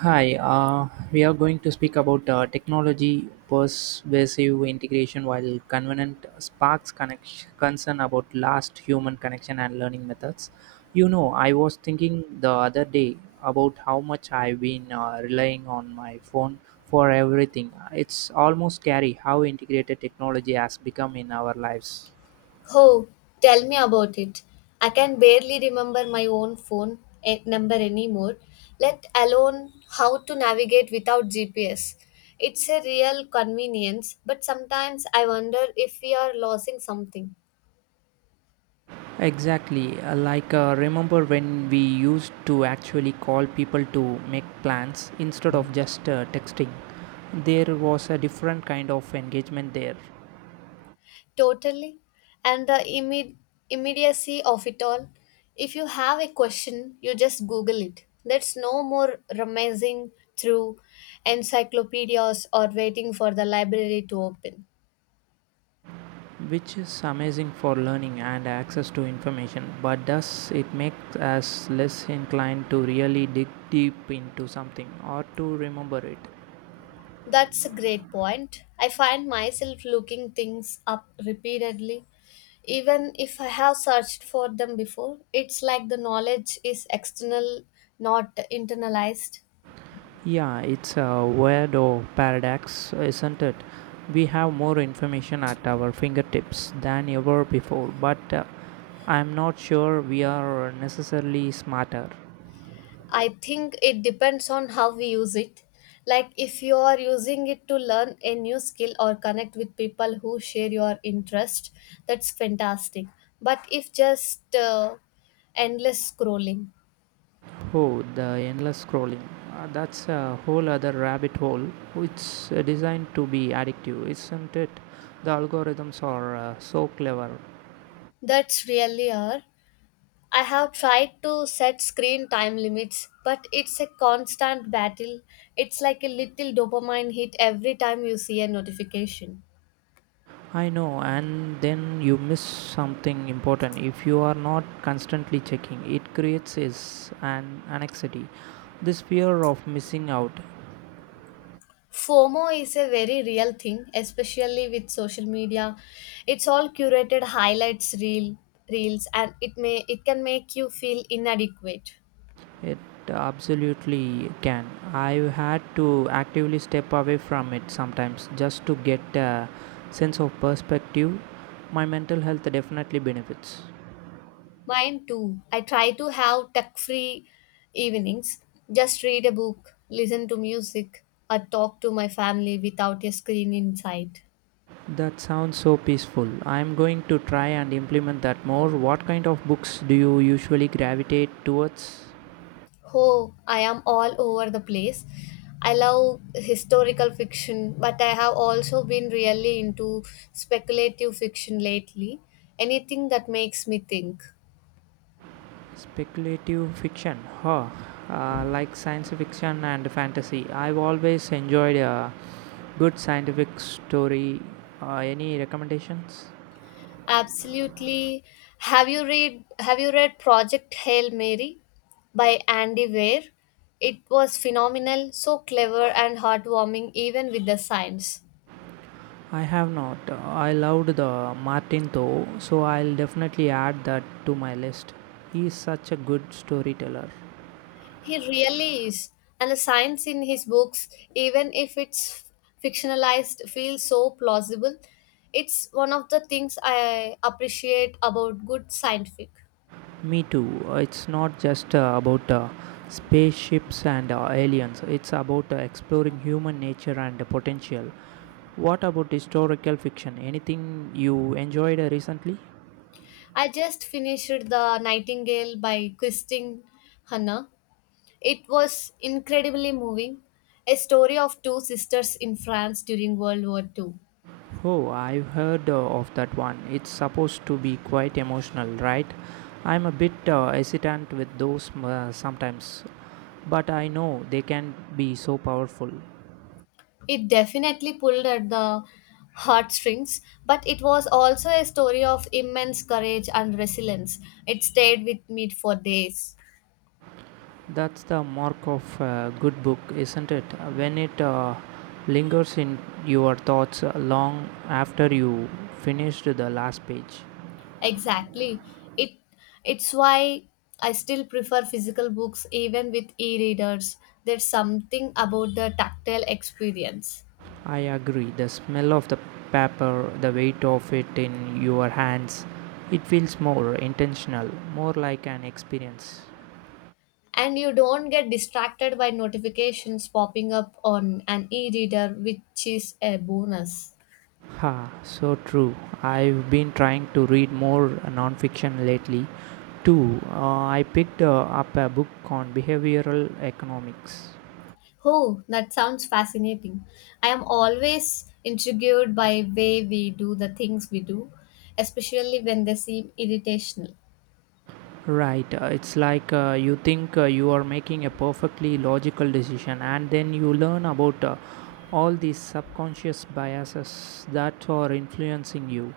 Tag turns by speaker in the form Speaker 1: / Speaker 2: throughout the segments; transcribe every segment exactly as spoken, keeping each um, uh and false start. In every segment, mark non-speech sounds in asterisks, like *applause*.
Speaker 1: Hi, uh, we are going to speak about uh, technology pervasive integration while convenient sparks connection, concern about last human connection and learning methods. You know, I was thinking the other day about how much I've been uh, relying on my phone for everything. It's almost scary how integrated technology has become in our lives.
Speaker 2: Oh, tell me about it. I can barely remember my own phone eh, number anymore, let alone how to navigate without G P S. It's a real convenience, but sometimes I wonder if we are losing something.
Speaker 1: Exactly, uh, like uh, remember when we used to actually call people to make plans instead of just uh, texting? There was a different kind of engagement there,
Speaker 2: Totally. And the imme- immediacy of it all. If you have a question, you just Google it. That's no more rummaging through encyclopedias or waiting for the library to open.
Speaker 1: which is amazing for learning and access to information, but does it make us less inclined to really dig deep into something or to remember it?
Speaker 2: That's a great point. I find myself looking things up repeatedly. Even if I have searched for them before, it's like the knowledge is external, not internalized.
Speaker 1: Yeah, it's a weirdo paradox, isn't it? We have more information at our fingertips than ever before, but uh, I'm not sure we are necessarily smarter.
Speaker 2: I think it depends on how we use it. Like if you are using it to learn a new skill or connect with people who share your interest, that's fantastic. But if just uh, endless scrolling,
Speaker 1: Oh, the endless scrolling. Uh, that's a whole other rabbit hole. It's uh, designed to be addictive, isn't it? The algorithms are uh, so clever.
Speaker 2: that's really hard. I have tried to set screen time limits, but it's a constant battle. It's like a little dopamine hit every time you see a notification.
Speaker 1: I know, and then you miss something important if you are not constantly checking. It creates is an anxiety. This fear of missing out,
Speaker 2: FOMO is a very real thing, especially with social media. It's all curated highlights reel reels and it may it can make you feel inadequate.
Speaker 1: it absolutely can. I've had to actively step away from it sometimes just to get a sense of perspective. My mental health definitely benefits.
Speaker 2: Mine too. I try to have tech free evenings. Just read a book, listen to music, or talk to my family without a screen in sight.
Speaker 1: That sounds so peaceful. I'm going to try and implement that more. What kind of books do you usually gravitate towards?
Speaker 2: Oh, I am all over the place. I love historical fiction, but I have also been really into speculative fiction lately. Anything that makes me think.
Speaker 1: Speculative fiction, huh? Uh, like science fiction and fantasy. I've always enjoyed a good scientific story. Uh, any recommendations?
Speaker 2: Absolutely. Have you read Have you read Project Hail Mary by Andy Weir? It was phenomenal, so clever and heartwarming even with the science.
Speaker 1: I have not. I loved the Martin though, so I'll definitely add that to my list. He is such a good storyteller.
Speaker 2: He really is. And the science in his books, even if it's fictionalized, feels so plausible. It's one of the things I appreciate about good scientific.
Speaker 1: Me too. It's not just uh, about uh, spaceships and uh, aliens, it's about uh, exploring human nature and potential. What about historical fiction? Anything you enjoyed uh, recently?
Speaker 2: I just finished The Nightingale by Christine Hanna. It was incredibly moving. A story of two sisters in France during World War Two.
Speaker 1: Oh, I've heard uh, of that one. It's supposed to be quite emotional, right? I'm a bit uh, hesitant with those uh, sometimes, but I know they can be so powerful.
Speaker 2: It definitely pulled at the heartstrings, but it was also a story of immense courage and resilience. It stayed with me for days.
Speaker 1: That's the mark of a good book, isn't it? When it uh, lingers in your thoughts long after you finished the last page.
Speaker 2: Exactly. It it's why I still prefer physical books even with e-readers. There's something about the tactile experience.
Speaker 1: I agree. The smell of the pepper, the weight of it in your hands, it feels more intentional, more like an experience.
Speaker 2: And you don't get distracted by notifications popping up on an e-reader, which is a bonus.
Speaker 1: Ha, so true. I've been trying to read more nonfiction lately too. Uh, I picked uh, up a book on behavioral economics.
Speaker 2: Oh, that sounds fascinating. I am always intrigued by way we do the things we do, especially when they seem irritational.
Speaker 1: Right, uh, it's like uh, you think uh, you are making a perfectly logical decision, and then you learn about uh, all these subconscious biases that are influencing you.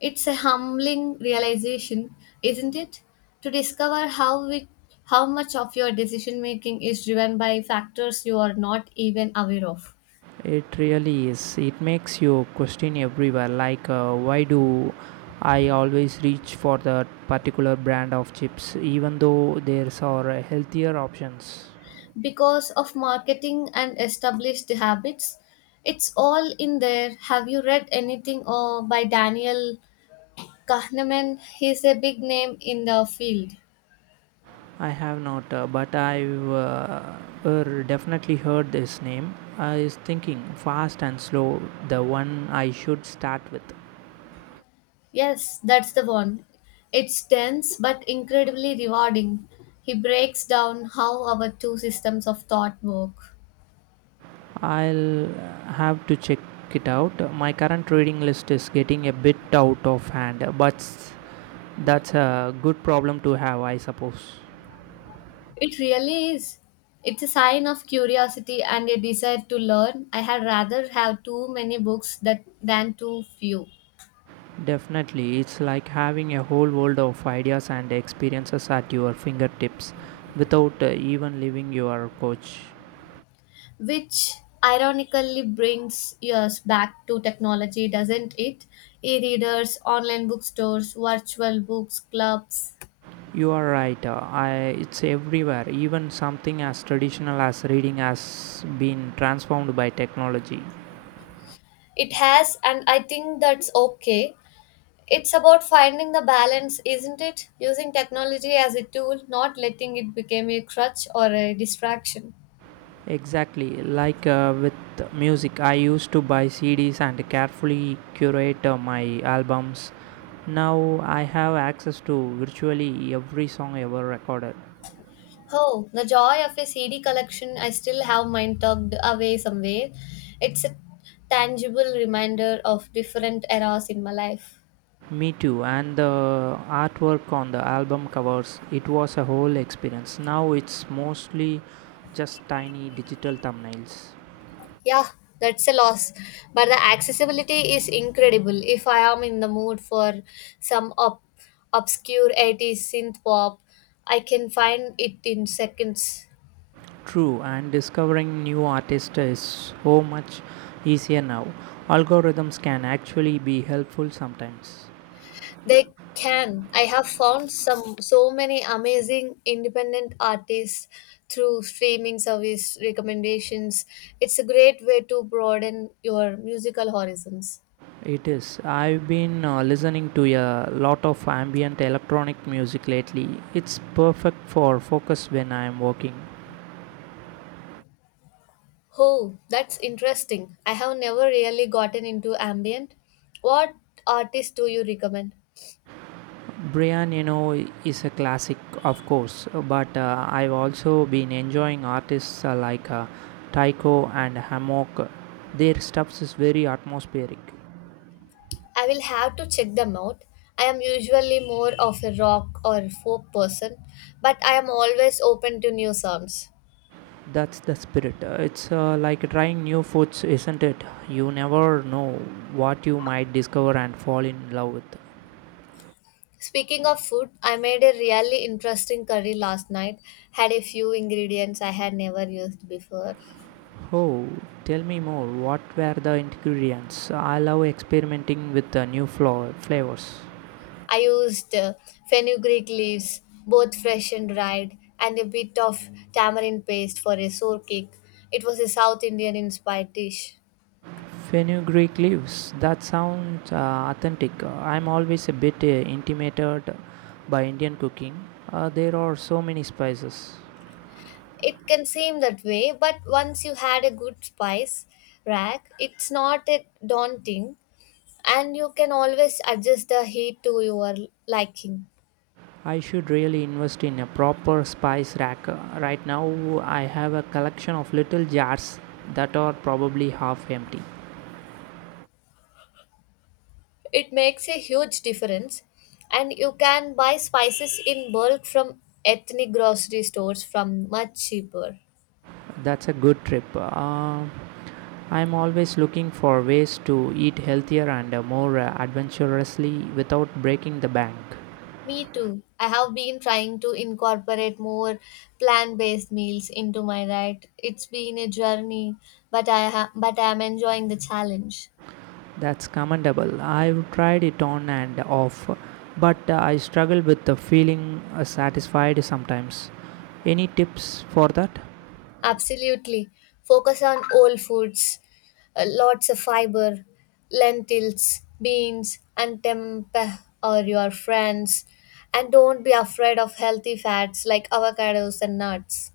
Speaker 2: It's a humbling realization, isn't it? To discover how we, how much of your decision making is driven by factors you are not even aware of.
Speaker 1: It really is. It makes you question everywhere. Like, uh, why do I always reach for that particular brand of chips, even though there's are uh, healthier options?
Speaker 2: Because of marketing and established habits, it's all in there. Have you read anything or by Daniel Kahneman, he's a big name in the field.
Speaker 1: I have not, uh, but I've uh, er, definitely heard this name. I was thinking fast and slow, the one I should start with.
Speaker 2: Yes, that's the one. It's dense but incredibly rewarding. He breaks down how our two systems of thought work.
Speaker 1: I'll have to check it out. My current reading list is getting a bit out of hand, but that's a good problem to have, I suppose.
Speaker 2: It really is. It's a sign of curiosity and a desire to learn. I had rather have too many books that, than too few,
Speaker 1: Definitely, it's like having a whole world of ideas and experiences at your fingertips without uh, even leaving your coach.
Speaker 2: which ironically brings us back to technology, doesn't it? E readers, online bookstores, virtual books, clubs.
Speaker 1: You are right, uh, I, it's everywhere. Even something as traditional as reading has been transformed by technology.
Speaker 2: It has, and I think that's okay. It's about finding the balance, isn't it? Using technology as a tool, not letting it become a crutch or a distraction.
Speaker 1: Exactly, like uh, with music, I used to buy C Ds and carefully curate uh, my albums. Now I have access to virtually every song ever recorded.
Speaker 2: Oh, the joy of a C D collection, I still have mine tucked away somewhere. It's a tangible reminder of different eras in my life.
Speaker 1: Me too, and the artwork on the album covers, it was a whole experience. Now it's mostly just tiny digital thumbnails.
Speaker 2: Yeah, that's a loss. But the accessibility is incredible. If I am in the mood for some ob- obscure eighties synth pop, I can find it in seconds.
Speaker 1: True, and discovering new artists is so much easier now. Algorithms can actually be helpful sometimes.
Speaker 2: They can. I have found some so many amazing independent artists through streaming service recommendations. It's a great way to broaden your musical horizons.
Speaker 1: It is. I've been uh, listening to a lot of ambient electronic music lately. It's perfect for focus when I'm working.
Speaker 2: Oh, that's interesting. I have never really gotten into ambient. What artists do you recommend?
Speaker 1: Brian, you know, is a classic, of course, but uh, I've also been enjoying artists uh, like uh, Tycho and Hammock. Their stuff is very atmospheric.
Speaker 2: I will have to check them out. I am usually more of a rock or folk person, but I am always open to new sounds.
Speaker 1: That's the spirit. Uh, It's uh, like trying new foods, isn't it? You never know what you might discover and fall in love with.
Speaker 2: Speaking of food, I made a really interesting curry last night. Had a few ingredients I had never used before.
Speaker 1: Oh, tell me more. What were the ingredients? I love experimenting with the new flour flavors.
Speaker 2: I used uh, fenugreek leaves, both fresh and dried, and a bit of tamarind paste for a sour kick. It was a South Indian inspired dish.
Speaker 1: Fenugreek leaves. That sounds uh, authentic. I'm always a bit uh, intimidated by Indian cooking. Uh, there are so many spices.
Speaker 2: It can seem that way, but once you had a good spice rack, it's not a daunting, and you can always adjust the heat to your liking.
Speaker 1: I should really invest in a proper spice rack. Uh, Right now, I have a collection of little jars that are probably half empty.
Speaker 2: It makes a huge difference, and you can buy spices in bulk from ethnic grocery stores from much cheaper.
Speaker 1: That's a good trip. Uh, I'm always looking for ways to eat healthier and uh, more uh, adventurously without breaking the bank.
Speaker 2: Me too. I have been trying to incorporate more plant based meals into my diet. It's been a journey, but I ha- but I am enjoying the challenge.
Speaker 1: That's commendable. I've tried it on and off, but uh, I struggle with the feeling uh, satisfied sometimes. Any tips for that?
Speaker 2: Absolutely. Focus on whole foods, uh, lots of fiber, lentils, beans, and tempeh or your friends. And don't be afraid of healthy fats like avocados and nuts.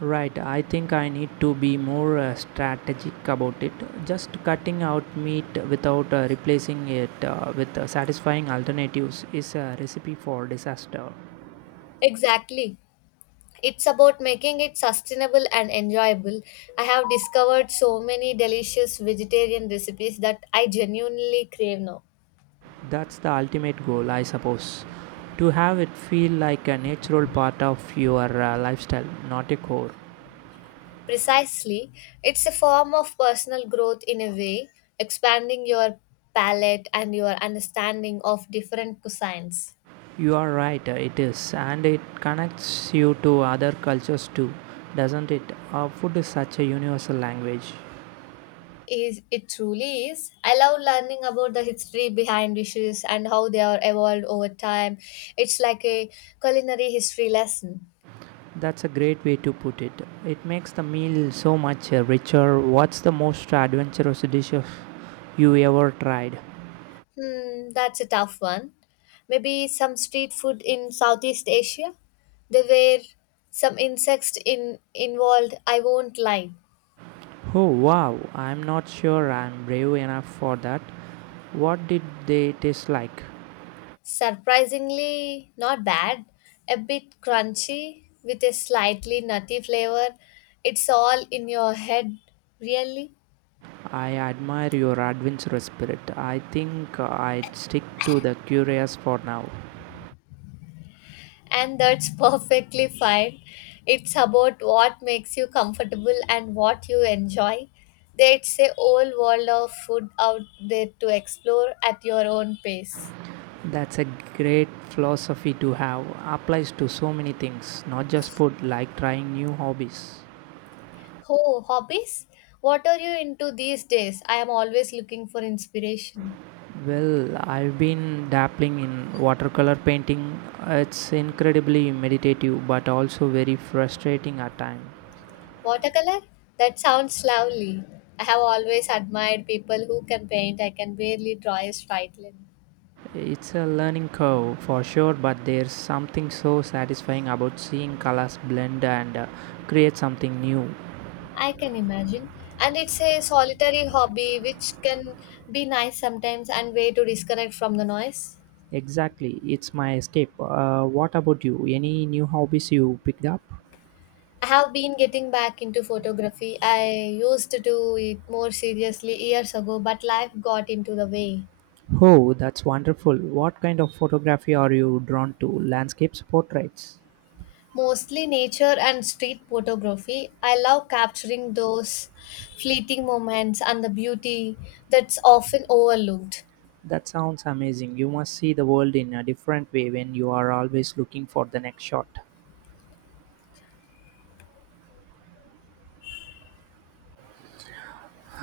Speaker 1: Right, I think I need to be more uh, strategic about it. Just cutting out meat without uh, replacing it uh, with uh, satisfying alternatives is a recipe for disaster.
Speaker 2: Exactly. It's about making it sustainable and enjoyable. I have discovered so many delicious vegetarian recipes that I genuinely crave now.
Speaker 1: That's the ultimate goal, I suppose. To have it feel like a natural part of your uh, lifestyle, not a core.
Speaker 2: Precisely, it's a form of personal growth in a way, expanding your palate and your understanding of different cuisines.
Speaker 1: You are right, uh, it is. And it connects you to other cultures too, doesn't it? Uh, food is such a universal language.
Speaker 2: Is it truly is? I love learning about the history behind dishes and how they are evolved over time. It's like a culinary history lesson.
Speaker 1: That's a great way to put it. It makes the meal so much uh, richer. What's the most adventurous dish of you ever tried?
Speaker 2: Hmm, that's a tough one. Maybe some street food in Southeast Asia. There were some insects in involved, I won't lie.
Speaker 1: Oh wow, I'm not sure I'm brave enough for that. What did they taste like?
Speaker 2: Surprisingly not bad, a bit crunchy with a slightly nutty flavor. It's all in your head, really.
Speaker 1: I admire your adventurous spirit. I think I'd stick to the curious for now.
Speaker 2: And that's *laughs* perfectly fine. It's about what makes you comfortable and what you enjoy. There's a whole world of food out there to explore at your own pace.
Speaker 1: That's a great philosophy to have. Applies to so many things, not just food, like trying new hobbies.
Speaker 2: Oh, hobbies? What are you into these days? I am always looking for inspiration.
Speaker 1: Well, I've been dabbling in watercolor painting. It's incredibly meditative but also very frustrating at times.
Speaker 2: Watercolor? That sounds lovely. I have always admired people who can paint. I can barely draw a straight line.
Speaker 1: It's a learning curve for sure, but there's something so satisfying about seeing colors blend and uh, create something new.
Speaker 2: I can imagine. And it's a solitary hobby which can be nice sometimes and way to disconnect from the noise.
Speaker 1: Exactly, it's my escape. Uh, what about you? Any new hobbies you picked up?
Speaker 2: I have been getting back into photography. I used to do it more seriously years ago, but life got into the way.
Speaker 1: Oh, that's wonderful. What kind of photography are you drawn to? Landscapes, portraits?
Speaker 2: Mostly nature and street photography. I love capturing those fleeting moments and the beauty that's often overlooked.
Speaker 1: That sounds amazing. You must see the world in a different way when you are always looking for the next shot.